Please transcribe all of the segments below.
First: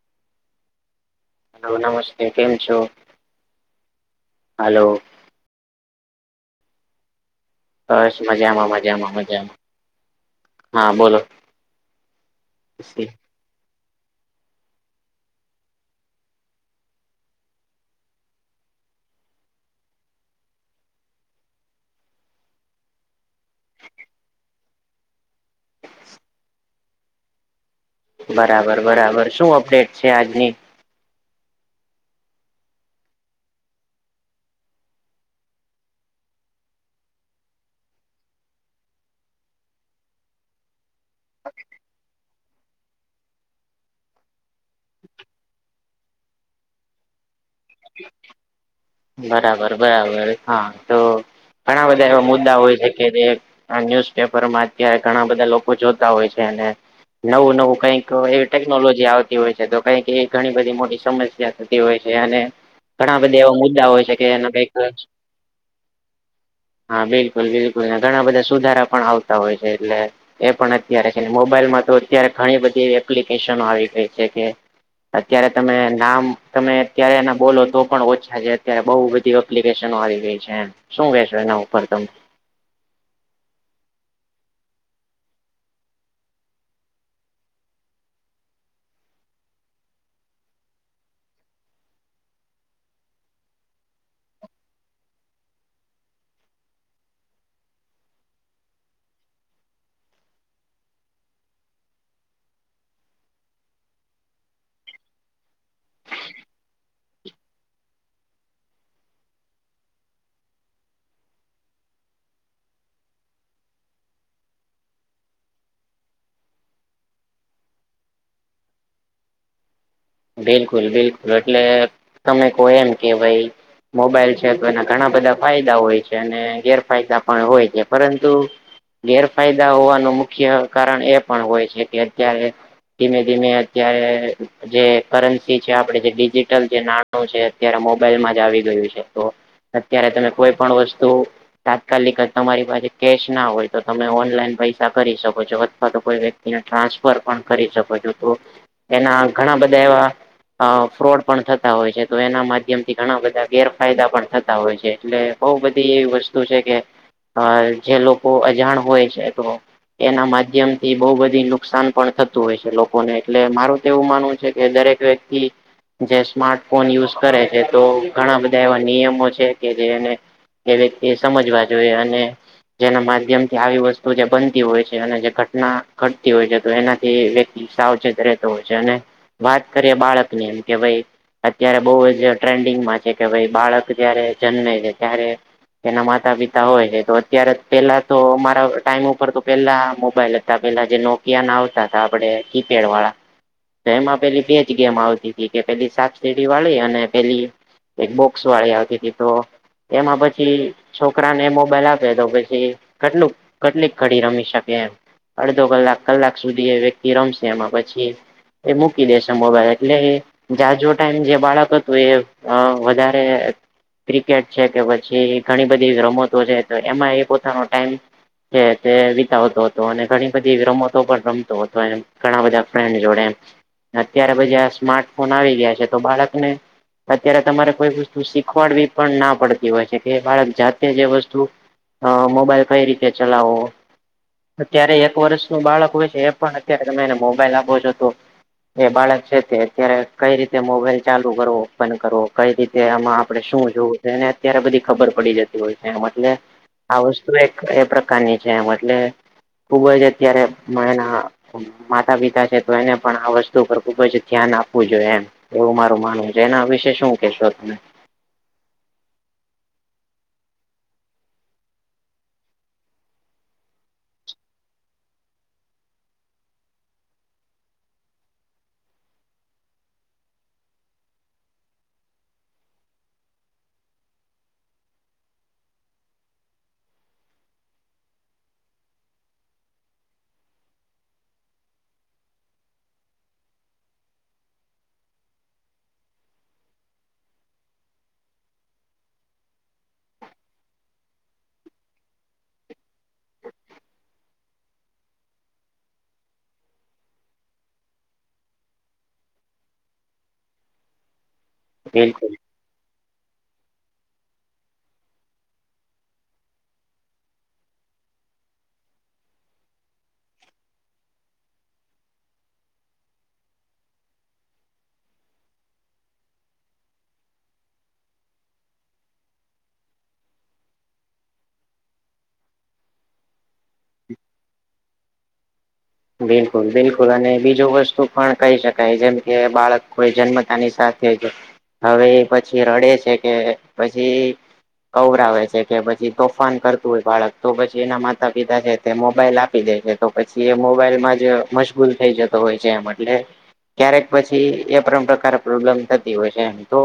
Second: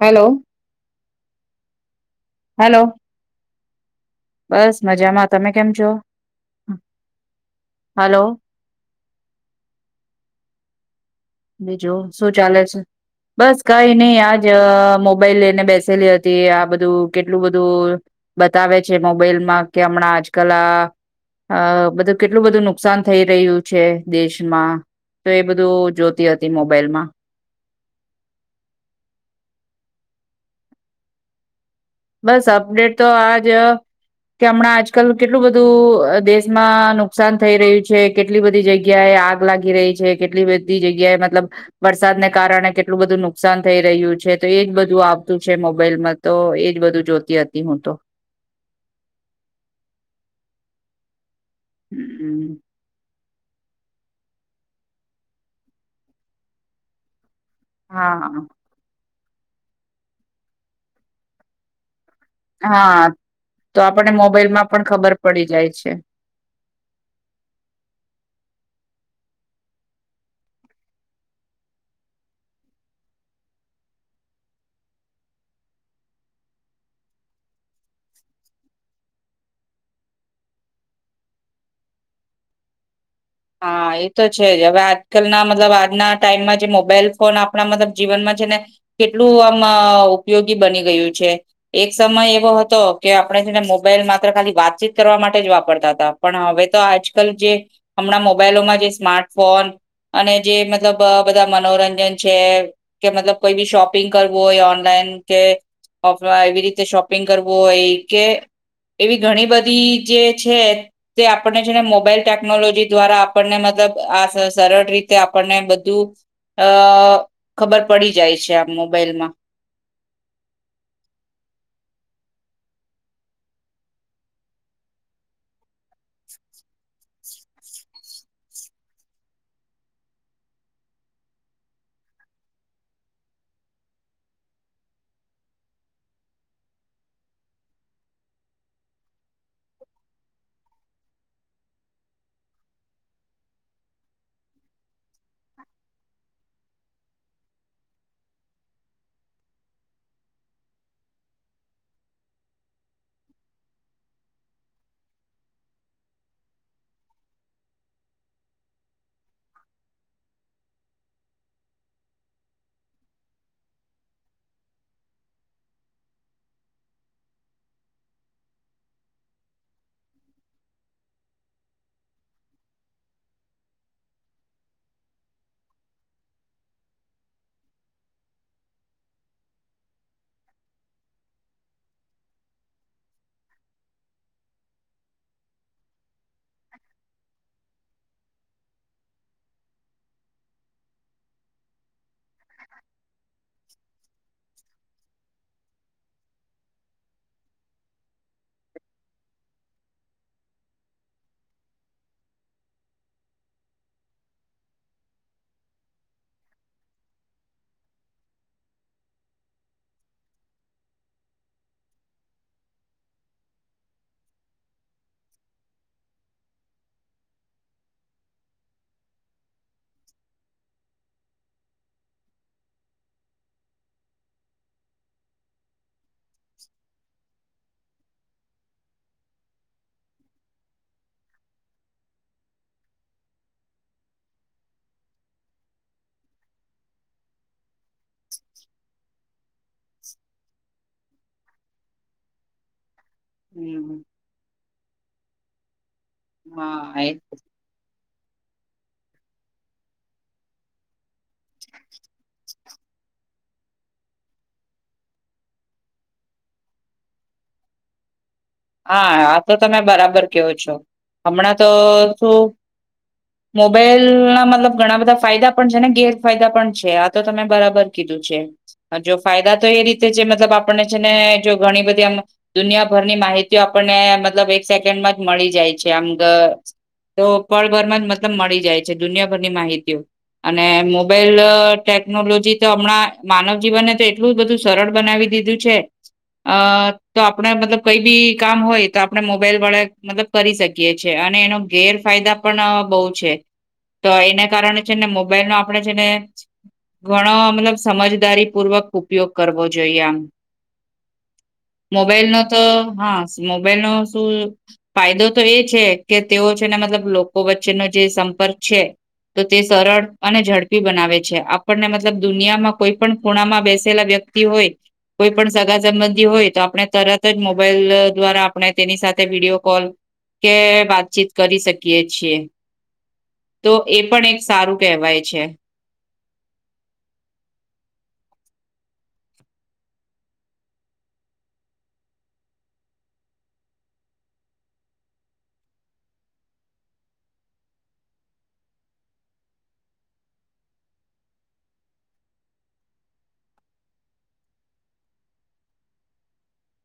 Hello. Hello નમસ્તે કેમ છો હેલો બસ હલો મજામાં તમે કેમ છો? બસ હલો મજામાં-મજામાં-મજામાં. હા બોલો. બીજું શું ચાલે છે? બસ કઈ નઈ આજ મોબાઈલ લઈને બેસેલી હતી આ બધું કેટલું બધું બતાવે છે મોબાઈલમાં કે હમણાં આજકાલ આ અ બધું કેટલું બધું નુકસાન થઈ રહ્યું છે દેશમાં તો એ બધું જો તી હતી મોબાઈલમાં. બરાબર-બરાબર. શું અપડેટ છે આજની? બસ અપડેટ તો આજ કે હમણાં આજકલ કેટલું બધું અહ દેશમાં નુકસાન થઈ રહ્યું છે. કેટલી બધી જગ્યા એ આગ લાગી રહી છે, કેટલી બધી જગ્યાએ મતલબ વરસાદને કારણે કેટલું બધું નુકસાન થઈ રહ્યું છે, તો એજ બધું આવતું છે મોબાઈલમાં તો એ એ બધું જોતી હતી હું તો. બરાબર-બરાબર, હા. તો ઘણા બધા એવા હમ મુદ્દા હોય છે કે જે આ ન્યુઝપેપર માં અત્યારે ઘણા બધા લોકો જોતા હોય છે, અને નવું-નવું કંઈક એ હા કરી ટેકનોલોજી આવતી હોય છે, તો કંઈક એ ઘણી બધી મોટી સમસ્યા થતી હોય છે, અને હા ઘણા બધા એવા [unintelligible] તો આપણને કે એનો કઈક મોબાઈલમાં પણ ખબર પડી જાય છે. હા, બિલકુલ-બિલકુલ. ને ઘણા બધા સુધારા પણ આવતા હોય છે, એટલે એ પણ અત્યારે કે ને, મોબાઈલમાં તો અત્યારે ઘણી બધી એવી એપ્લિકેશનો આવી ગઈ છે કે અત્યારે તમે નામ તમે અત્યારે એના બોલો તો પણ ઓછા છે. અત્યારે બઉ બધી એપ્લિકેશનો આવી ગઈ છે એમ. શું કહેશો એના ઉપર તમે? હા, એ તો છે જ. હવે આજકાલના મતલબ આજના ટાઈમમાં જે મોબાઈલ ફોન આપણા મતલબ જીવનમાં છે ને કેટલું આમ અહ ઉપયોગી બની ગયું છે. એક સમય એવો હતો કે આપણે છે ને મોબાઈલ માત્ર ખાલી વાતચીત કરવા માટે જ વાપરતા હતા. પણ હવે તો આજકાલ જે હમણાં મોબાઈલોમાં જે સ્માર્ટફોન અને જે મતલબ બધા મનોરંજન છે કે મતલબ કોઈ ભી શોપિંગ કરવું હોય, ઓનલાઈન કે [unintelligible] એવી રીતે શોપિંગ કરવું હોય કે એવી ઘણી બધી જે છે તે આપણને છે ને મોબાઈલ ટેકનોલોજી દ્વારા આપણને મતલબ આ સ સરળ રીતે આપણને બધું અહ ખબર પડી જાય છે આ મોબાઈલમાં. બિલકુલ-બિલકુલ, એટલે તમે કહો એમ કે ભઈ મોબાઈલ છે, તો એના ઘણા બધા ફાયદા હોય છે, અને ગેરફાયદા પણ હોય છે, પરંતુ ગેરફાયદા હોવાનું મુખ્ય કારણ એ પણ હોય છે કે અત્યારે ધીમે-ધીમે અત્યારે જે કરન્સી છે, આપણે જે ડિજિટલ જે નાણું છે અત્યારે મોબાઈલમાં જ આવી ગયું છે, તો અત્યારે તમે કોઈ પણ વસ્તુ તાત્કાલિક જ તમારી પાસે કેશ ના હોય તો તમે ઓનલાઈન પૈસા કરી શકો છો, અથવા તો કોઈ વ્યક્ ક્તિને ટ્રાન્સફર પણ કરી શકો છો. તો એના ઘણા બધા એવા અહ ફ્રોડ પણ થતા હોય છે, તો એના માધ્યમ થી ઘણા બધા ગેરફાયદા પણ થતા હોય છે, એટલે બહુ બધી એવી વસ્તુ છે કે અહ જે લોકો અજાણ હોય છે તો એના માધ્યમ થી બહુ બધી નુકસાન પણ થતું હોય છે લોકોને, એટલે મારું તો એવું માનવું છે કે દરેક વ્યક્તિ જે સ્માર્ટફોન યુઝ કરે છે તો ઘણા બધા એવા નિયમો છે કે જે એને એ વ્યક્તિ એ સમજવા જોઈએ. અને જેના માધ્યમ થી આવી વસ્તુ જે બનતી હોય છે, અને જે ઘટના ઘટતી હોય છે તો એનાથી વ્યક ઈ સાવચેત રહેતો હોય છે, અને વાત કરીએ બાળક ની કે ભઈ અત્યારે બહું જ ટ્રેન્ડિંગમાં છે કે ભાઈ બાળક જયારે જન્મે છે ત્યારે એના માતા પિતા હોય, એ તો અત્યારે જ, પેલા તો અમારા ટાઈમ ઉપર તો પેલા મોબાઈલ પેલા જે નોકિયા ના આવતા હતા આપણે કીપેડ વાળા એમાં. પેલી બેજ ગેમ આવતી હતી કે પેલી સાપ સીડી વાળી અને પેલી એક બોક્સ વાળી આવતી તી તો એમાં પછી છોકરાને મોબાઈલ આપે તો પછી કેટલું કેટલીક ઘડી રમી શકે એમ. અડધો કલાક, કલાક સુધી એ વ્યક્તિ રમશે એમાં પછી, એ મૂક કી દેશે મોબાઈલ એટલે જાજો ટાઈમ જે બાળક હતું એ વધારે. ક્રિકેટ છે કે પછી ઘણી બધી રમતો છે તો એમાં એ પોતાનો ટાઈમ. તે વિતાવતો હતો અને ઘણી બધી રમતો પણ રમતો હતો એમ ઘણા બધા ફ્રેન્ડ જોડે એમ. અત્યારે પછી આ સ્માર્ટફોન આવી ગયા છે તો બાળકને અત્યારે તમારે કોઈ પ શીખવાડવી પણ ના પડતી હોય છે કે બાળક જાતે જે વસ્તુ. હ મોબાઈલ કઈ રીતે ચલાવવો. અત્યારે એક વર્ષ ન બાળક હોય છે એ પણ અત્યારે તમે એને મોબાઈલ આપો જો તો. એ બાળક છે તે અત્યારે કઈ રીતે મોબાઈલ ચાલુ કરવો બંધ કરવો. કઈ રીતે આમાં આપડે શું હમ જોવું એને અત્યારે બધી ખબર પડી જતી. હોય છે મન લે આ હા એ વસ્તુ એક. એ પ્રકારની છે એમ એટલે ખુબ જ અત્યારે [unintelligible] ના. માતા પિતા છે તો એને પણ આ વર્ષ. વસ્તુ પર ખુબ જ ધ્યાન આપવું જોઈએ એમ એવું મારું માનવું છે એના વિશે શું કેહેશો તમે. હા આ તો તમે બરાબર કેવો છો હમણાં તો શું. મોબાઈલ ના મતલબ ઘણા બધા ફાયદા પણ છે ને ગેરફાયદા પણ છે આ તો તમે બરાબર કીધું છે. જો ફાયદા તો એ રીતે જે મતલબ આપણને છે ને જો ઘણી બધી આમ દુનિયાભરની માહિતી. આપણને મતલબ એક સેકન્ડમાં જ મળી જાય છે આમ તો પળભરમાં જ મતલબ મળી જાય છે દુનિયાભરની માહિતીઓ અને મોબાઈલ ટેકનોલોજી તો હમણાં માનવ જીવનને તો એટલું બધું સરળ બનાવી દીધું છે અ તો આપણે મતલબ કઈ બી કામ હોય તો આપણે મોબાઈલ વે મતલબ કરી શકીએ છીએ અને એનો ગેરફાયદા પણ બહુ છે. તો એને કારણે છે ને મોબાઈલ નો આપડણે છે ને ઘણો મતલબ સમજદારી પૂર્વક ઉપયોગ કરવો જોઈએ આમ મોબાઈલ બિલકુલ નો તો હા મોબાઈલ નો શું ફાયદો તો એ છે કે તેઓ છે ને મતલબ લોકો વચ્ચેનો જે સંપર્ક છે. તો તે સરળ અને ઝડપી બનાવે છે આપણને મતલબ દુનિયામાં કોઈ પણ ખૂણામાં બેસેલા વ્યક્તિ હોય કોઈ પણ સગા સંબંધી હોય તો આપણે તરત જ મોબાઈલ દ્વારા આપણે તેની સાથે વિડીયો કોલ કે વાતચીત કરી શકીએ છીએ. તો એ પણ એક સારું કહેવાય છે. બિલકુલ બિલકુલ અને બીજું વસ્તુ પણ કહી શકાય જેમ કે બાળક કોઈ જન્મતાની સાથે જ હવે પછી રડે છે કે પછી કવરાવે છે કે પછી તોફાન કરતું હોય બાળક તો પછી એના માતા પિતા છે તે મોબાઈલ આપી દે છે. તો પછી એ મોબાઈલ માં જ મશગૂલ થઈ જતો હોય છે એમ એટલે ક્યારેક પછી એ પણ પ્રકારે પ્રોબ્લેમ થતી હોય છે તો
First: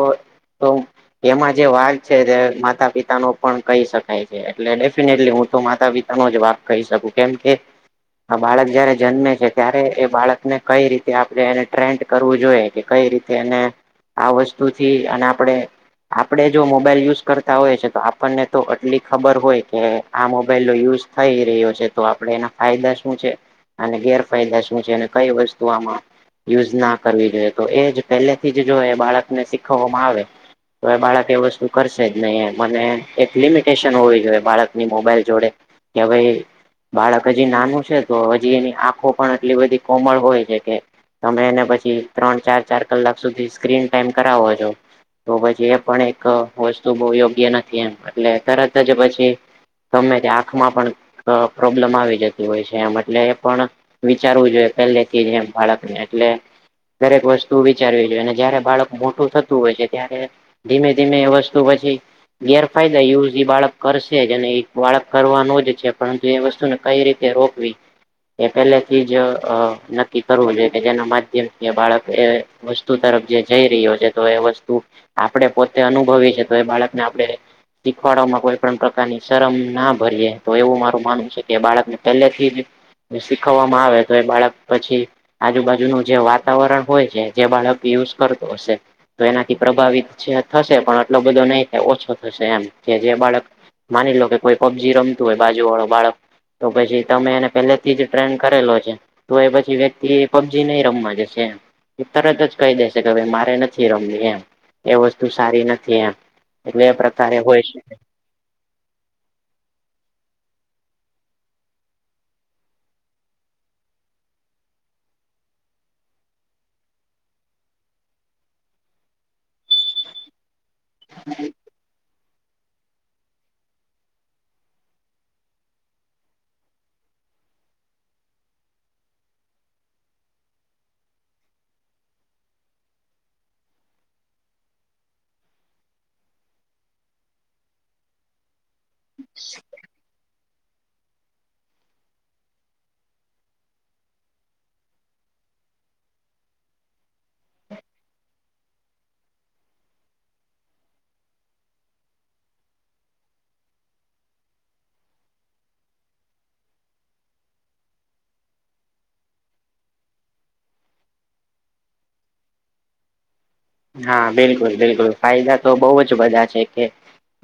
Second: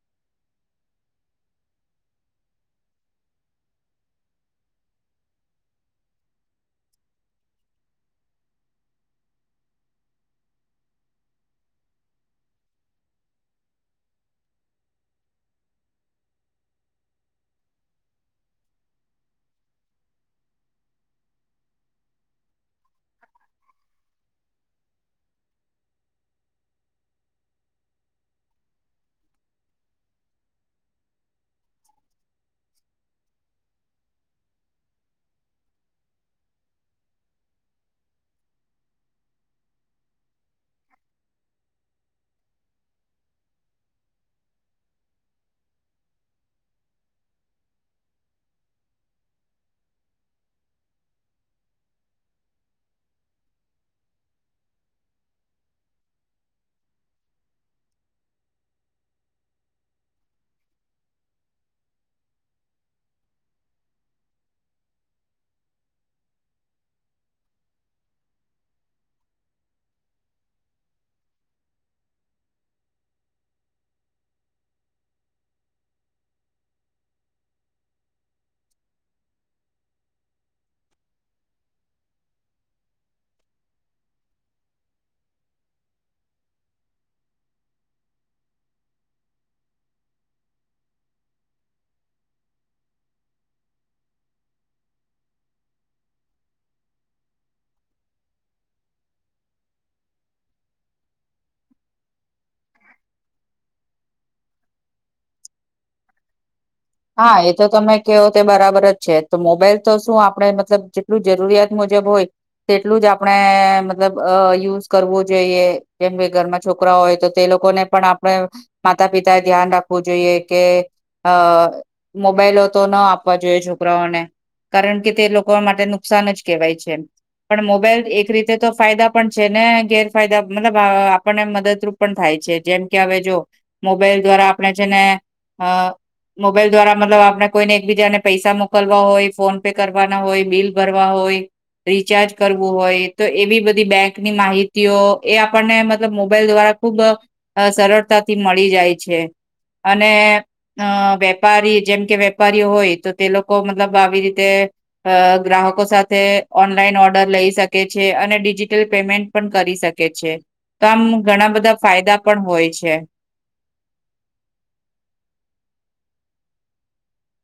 એમાં જે વાઘ છે તે માતા પિતા નો પણ કહી શકાય છે એટલે ડેફિનેટલી હું તો માતા પિતા ન જવાબ કહી શકું કેમ કે આ બાળક જયારે જન્મે છે ત્યારે એ બાળકને કઈ રીતે આપણે એને ટ્રેન્ડ કરવું જોઈએ કે કઈ રીતે એને આ વસ્તુ થી અને આપડે આપણેે જો મોબાઈલ યુઝ કરતા હોય છે તો આપણને તો આટલી ખબર હોય કે આ મોબાઈલ ન યુઝ થઈ રહ્યો છે તો આપડે એના ફાયદા શું છે અને ગેરફાયદા શું છે અને કઈ વસ્તુ આમાં યુઝ ના કરવી જોઈએ તો એ જ પહેલેથી જ જો એ બાળકને શીખવવામાં આવે તો બાળક એ વસ્તુ કરશે જ નહી એ મને એક લિમિટેશન હોવી જોઈએ બાળકની મોબાઈલ જોડે. કે ભાઈ બાળક હજી નાનું છે તો જે એની આંખો પણ એટલી બધી કોમળ હોય છે કે તમે એને પછી ત્રણ ચાર ચાર કલાક સુધી સ્ક્રીન ટાઈમ કરાવો છો. તો પછી એ પણ એક વસ્તુ બહુ યોગ્ય નથી એમ એટલે તરત જ પછી ગમે તે્યા આંખમાં પણ પ્રોબ્લેમ આવી જતી હોય છે એમ એટલે એ પણ વિચારવું જોઈએ પેલે થી જ એમ બાળકને એટલે દરેક વસ્તુ વિચારવી જોઈએ અને જયારે બાળક મોટું થતું હોય છે ત્યારે ધીમે ધીમે વસ્તુ પછી ગેરફાયદા યુઝ એ બાળક કરશે જ અને બાળક કરવાનો જ છે પરંતુ એ વસ્તુને કઈ રીતે એરોપવી એ પહેલેથી જ નક્કી કરવું જોઈએ કે જેના માધ્યમથી બાળક એ વસ્તુ તરફ જે જઈ રહ્યો છે તો એ વસ્તુ આપડણે પોતે અનુભવી છે તો એ બાળકને આપણે શીખવાડવાવામાં કોઈ પણ પ્રકારની શરમ ના ભરીએે તો એવું મારું માનવું છે કે બાળકને પહેલેથી જ શીખવવામાં આવે તો એ બાળક પછી આજુબાજુનું જે વાતાવરણ હોય છે જે બાળક યુઝ કરતો હશે તો એનાથી પ્રભાવિત છે થશે પણ આટલો બધો નહીં થાય ઓછો થશે એમ કે જે બાળક માની લો કે કોઈ પબજી રમતું હોય બાજુ વાળું બાળક તો પછી તમે એને પેલે ટ્રેન કરેલો છે તો એ પછી વ્યક્તિ પબજી નહી રમવા જશે તરત જ કહી દેશે કે ભાઈ મારે નથી રમતી એમ એ વસ્તુ સારી નથી એમ એટલે એ પ્રકારે હા એ હોય તો છે તમે કે તે બરાબર જ છે તો મોબાઈલ તો શું આપણે મતલબ જેટલું જરૂરિયાત મુજબ હોય તેટલું જ આપણે મતલબ અ યુઝ કરવું જોઈએ જેમ કે ઘરમાં છોકરાઓ હોય તો તે લોકોને પણ આપણે માતા પિતા એ ધ્યાન રાખવું જોઈએ કે અ મોબાઈલો તો ન આપવા જોઈએ છોકરાઓને કારણ કે તે લોકો માટે નુકસાન જ કેહેવાય છે એ પણ મોબાઈલ એક રીતે તો ફાયદા પણ છે ને ગેરફાયદા મતલબ આપણને મદદરૂપ પણ થાય છે જેમ કે હવે જો મોબાઈલ દ્વારા આપણે જેને અ મોબાઈલ દ્વારા મતલબ આપણે કોઈને એકબીજાને પૈસા મોકલવા હોય ફોન પે કરવાના હોય બિલ ભરવા હોય રિચાર્જ કરવું હોય તો એવી બધી બેંકની માહિતીઓ એ આપણને મતલબ મોબાઈલ દ્વારા ખુબ સરળતાથી મળી જાય છે અને વેપારી જેમ કે વેપારીઓ હોય તો તે લોકો મતલબ આવી રીતે અ ગ્રાહકો સાથે ઓનલાઈન ઓર્ડર લઈ શકે છે અને ડિજિટલ પેમેન્ટ પણ કરી શકે છે તો આમ ઘણા બધા ફાયદા પણ હોય છે હા બિલકુલ બિલકુલ ફાયદા તો બઉુ જ બધા છે કે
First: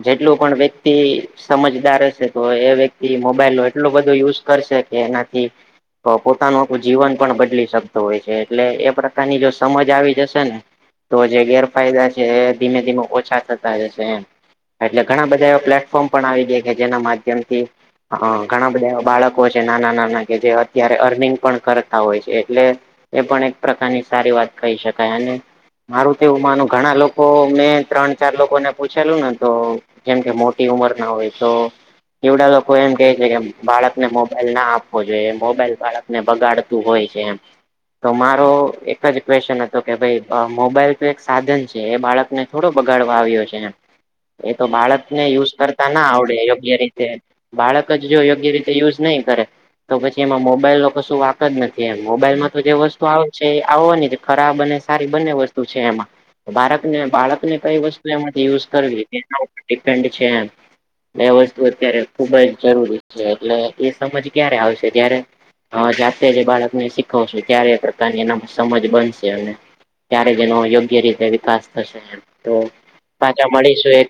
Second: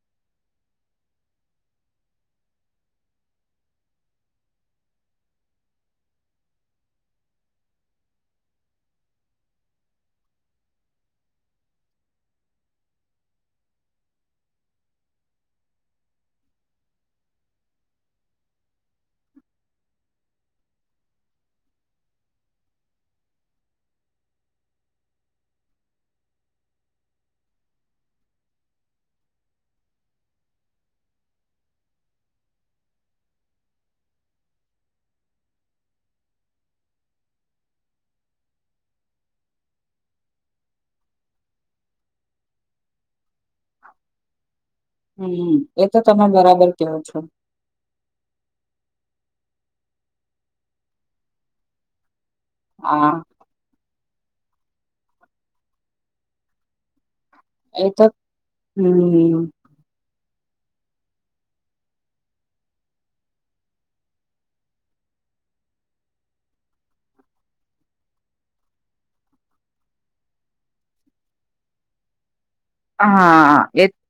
જેટલું પણ વ્યક્તિ સમજદાર હશે તો એ વ્યક્તિ મોબાઈલ ન એટલોું બધો યુઝ કરશે કે એનાથી તો પોતાનું આું જીવન પણ બદલી શકતું હોય છે એટલે એ પ્રકારની જો સમજ આવી જશે ને તો જે ગેરફાયદા છે એ ધીમે ધીમે ઓછા થતા જશે એમ એટલે ઘણા બધા એવા પ્લેટફોર્મ પણ આવી ગયા કે જેના માધ્યમથી હ ઘણા બધા એવા બાળકો છે નાના નાના કે જે અત્યારે અર્નિંગ પણ કરતા હોય છે એટલે એ પણ એક પ્રકારની સારી વાત કહી શકાય અને મારું તો એવું માનું ઘણા લોકો મેં ત્રણ ચાર લોકો ને પૂછેલું ને તો જેમ કે મોટી ઉંમર ના હોય તો એવડા લોકો એમ કે છે કે બાળકને મોબાઈલ ના આપવો જોઈએ મોબાઈલ બાળક ને બગાડતું હોય છે એમ તો મારો એક જ ક્વેશન હતો કે ભાઈ મોબાઈલ તો એક સાધન છે એ બાળક ને થોડો બગાડવા આવ્યો છે એ તો બાળક ને યુઝ હમ એ કરતા તો ના તમે આવડે બરાબર યોગ્ય કેવો રીતે છો બાળક જ જો યોગ્ય રીતે યુઝ નહીં કરે તો પછી એમાં મોબાઈલ ન કશું વાક જ નથી એમ મોબાઈલમાં તો જે વસ્તુ હા આવે છે આવવાનીને ખરાબ અને સારી બને બાકને બાળકને કઈ એ તો વસ્તુ એમાંથી યુઝ કરવી હમ ડિપેન્ડ છે, એમ એ વસ્તુ અત્યારે ખુબ જ જરૂરી છે એટલે એ સમજ ક્યારે આવશે ત્યારે હા જાતે જે બાળકને શીખવશે ત્યારે એ પ્રકારની એના સમજ બનશે અને ત્યારે જેનો યોગ્ય રીતે વિકાસ થશે તો પાછા હા એ મળીશું એક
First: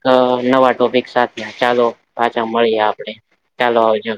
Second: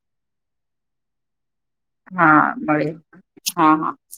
નવા ટોપિક સાથે ચાલો હા પાછા મળીએ મળે આપડે હા ચાલો હા આવજો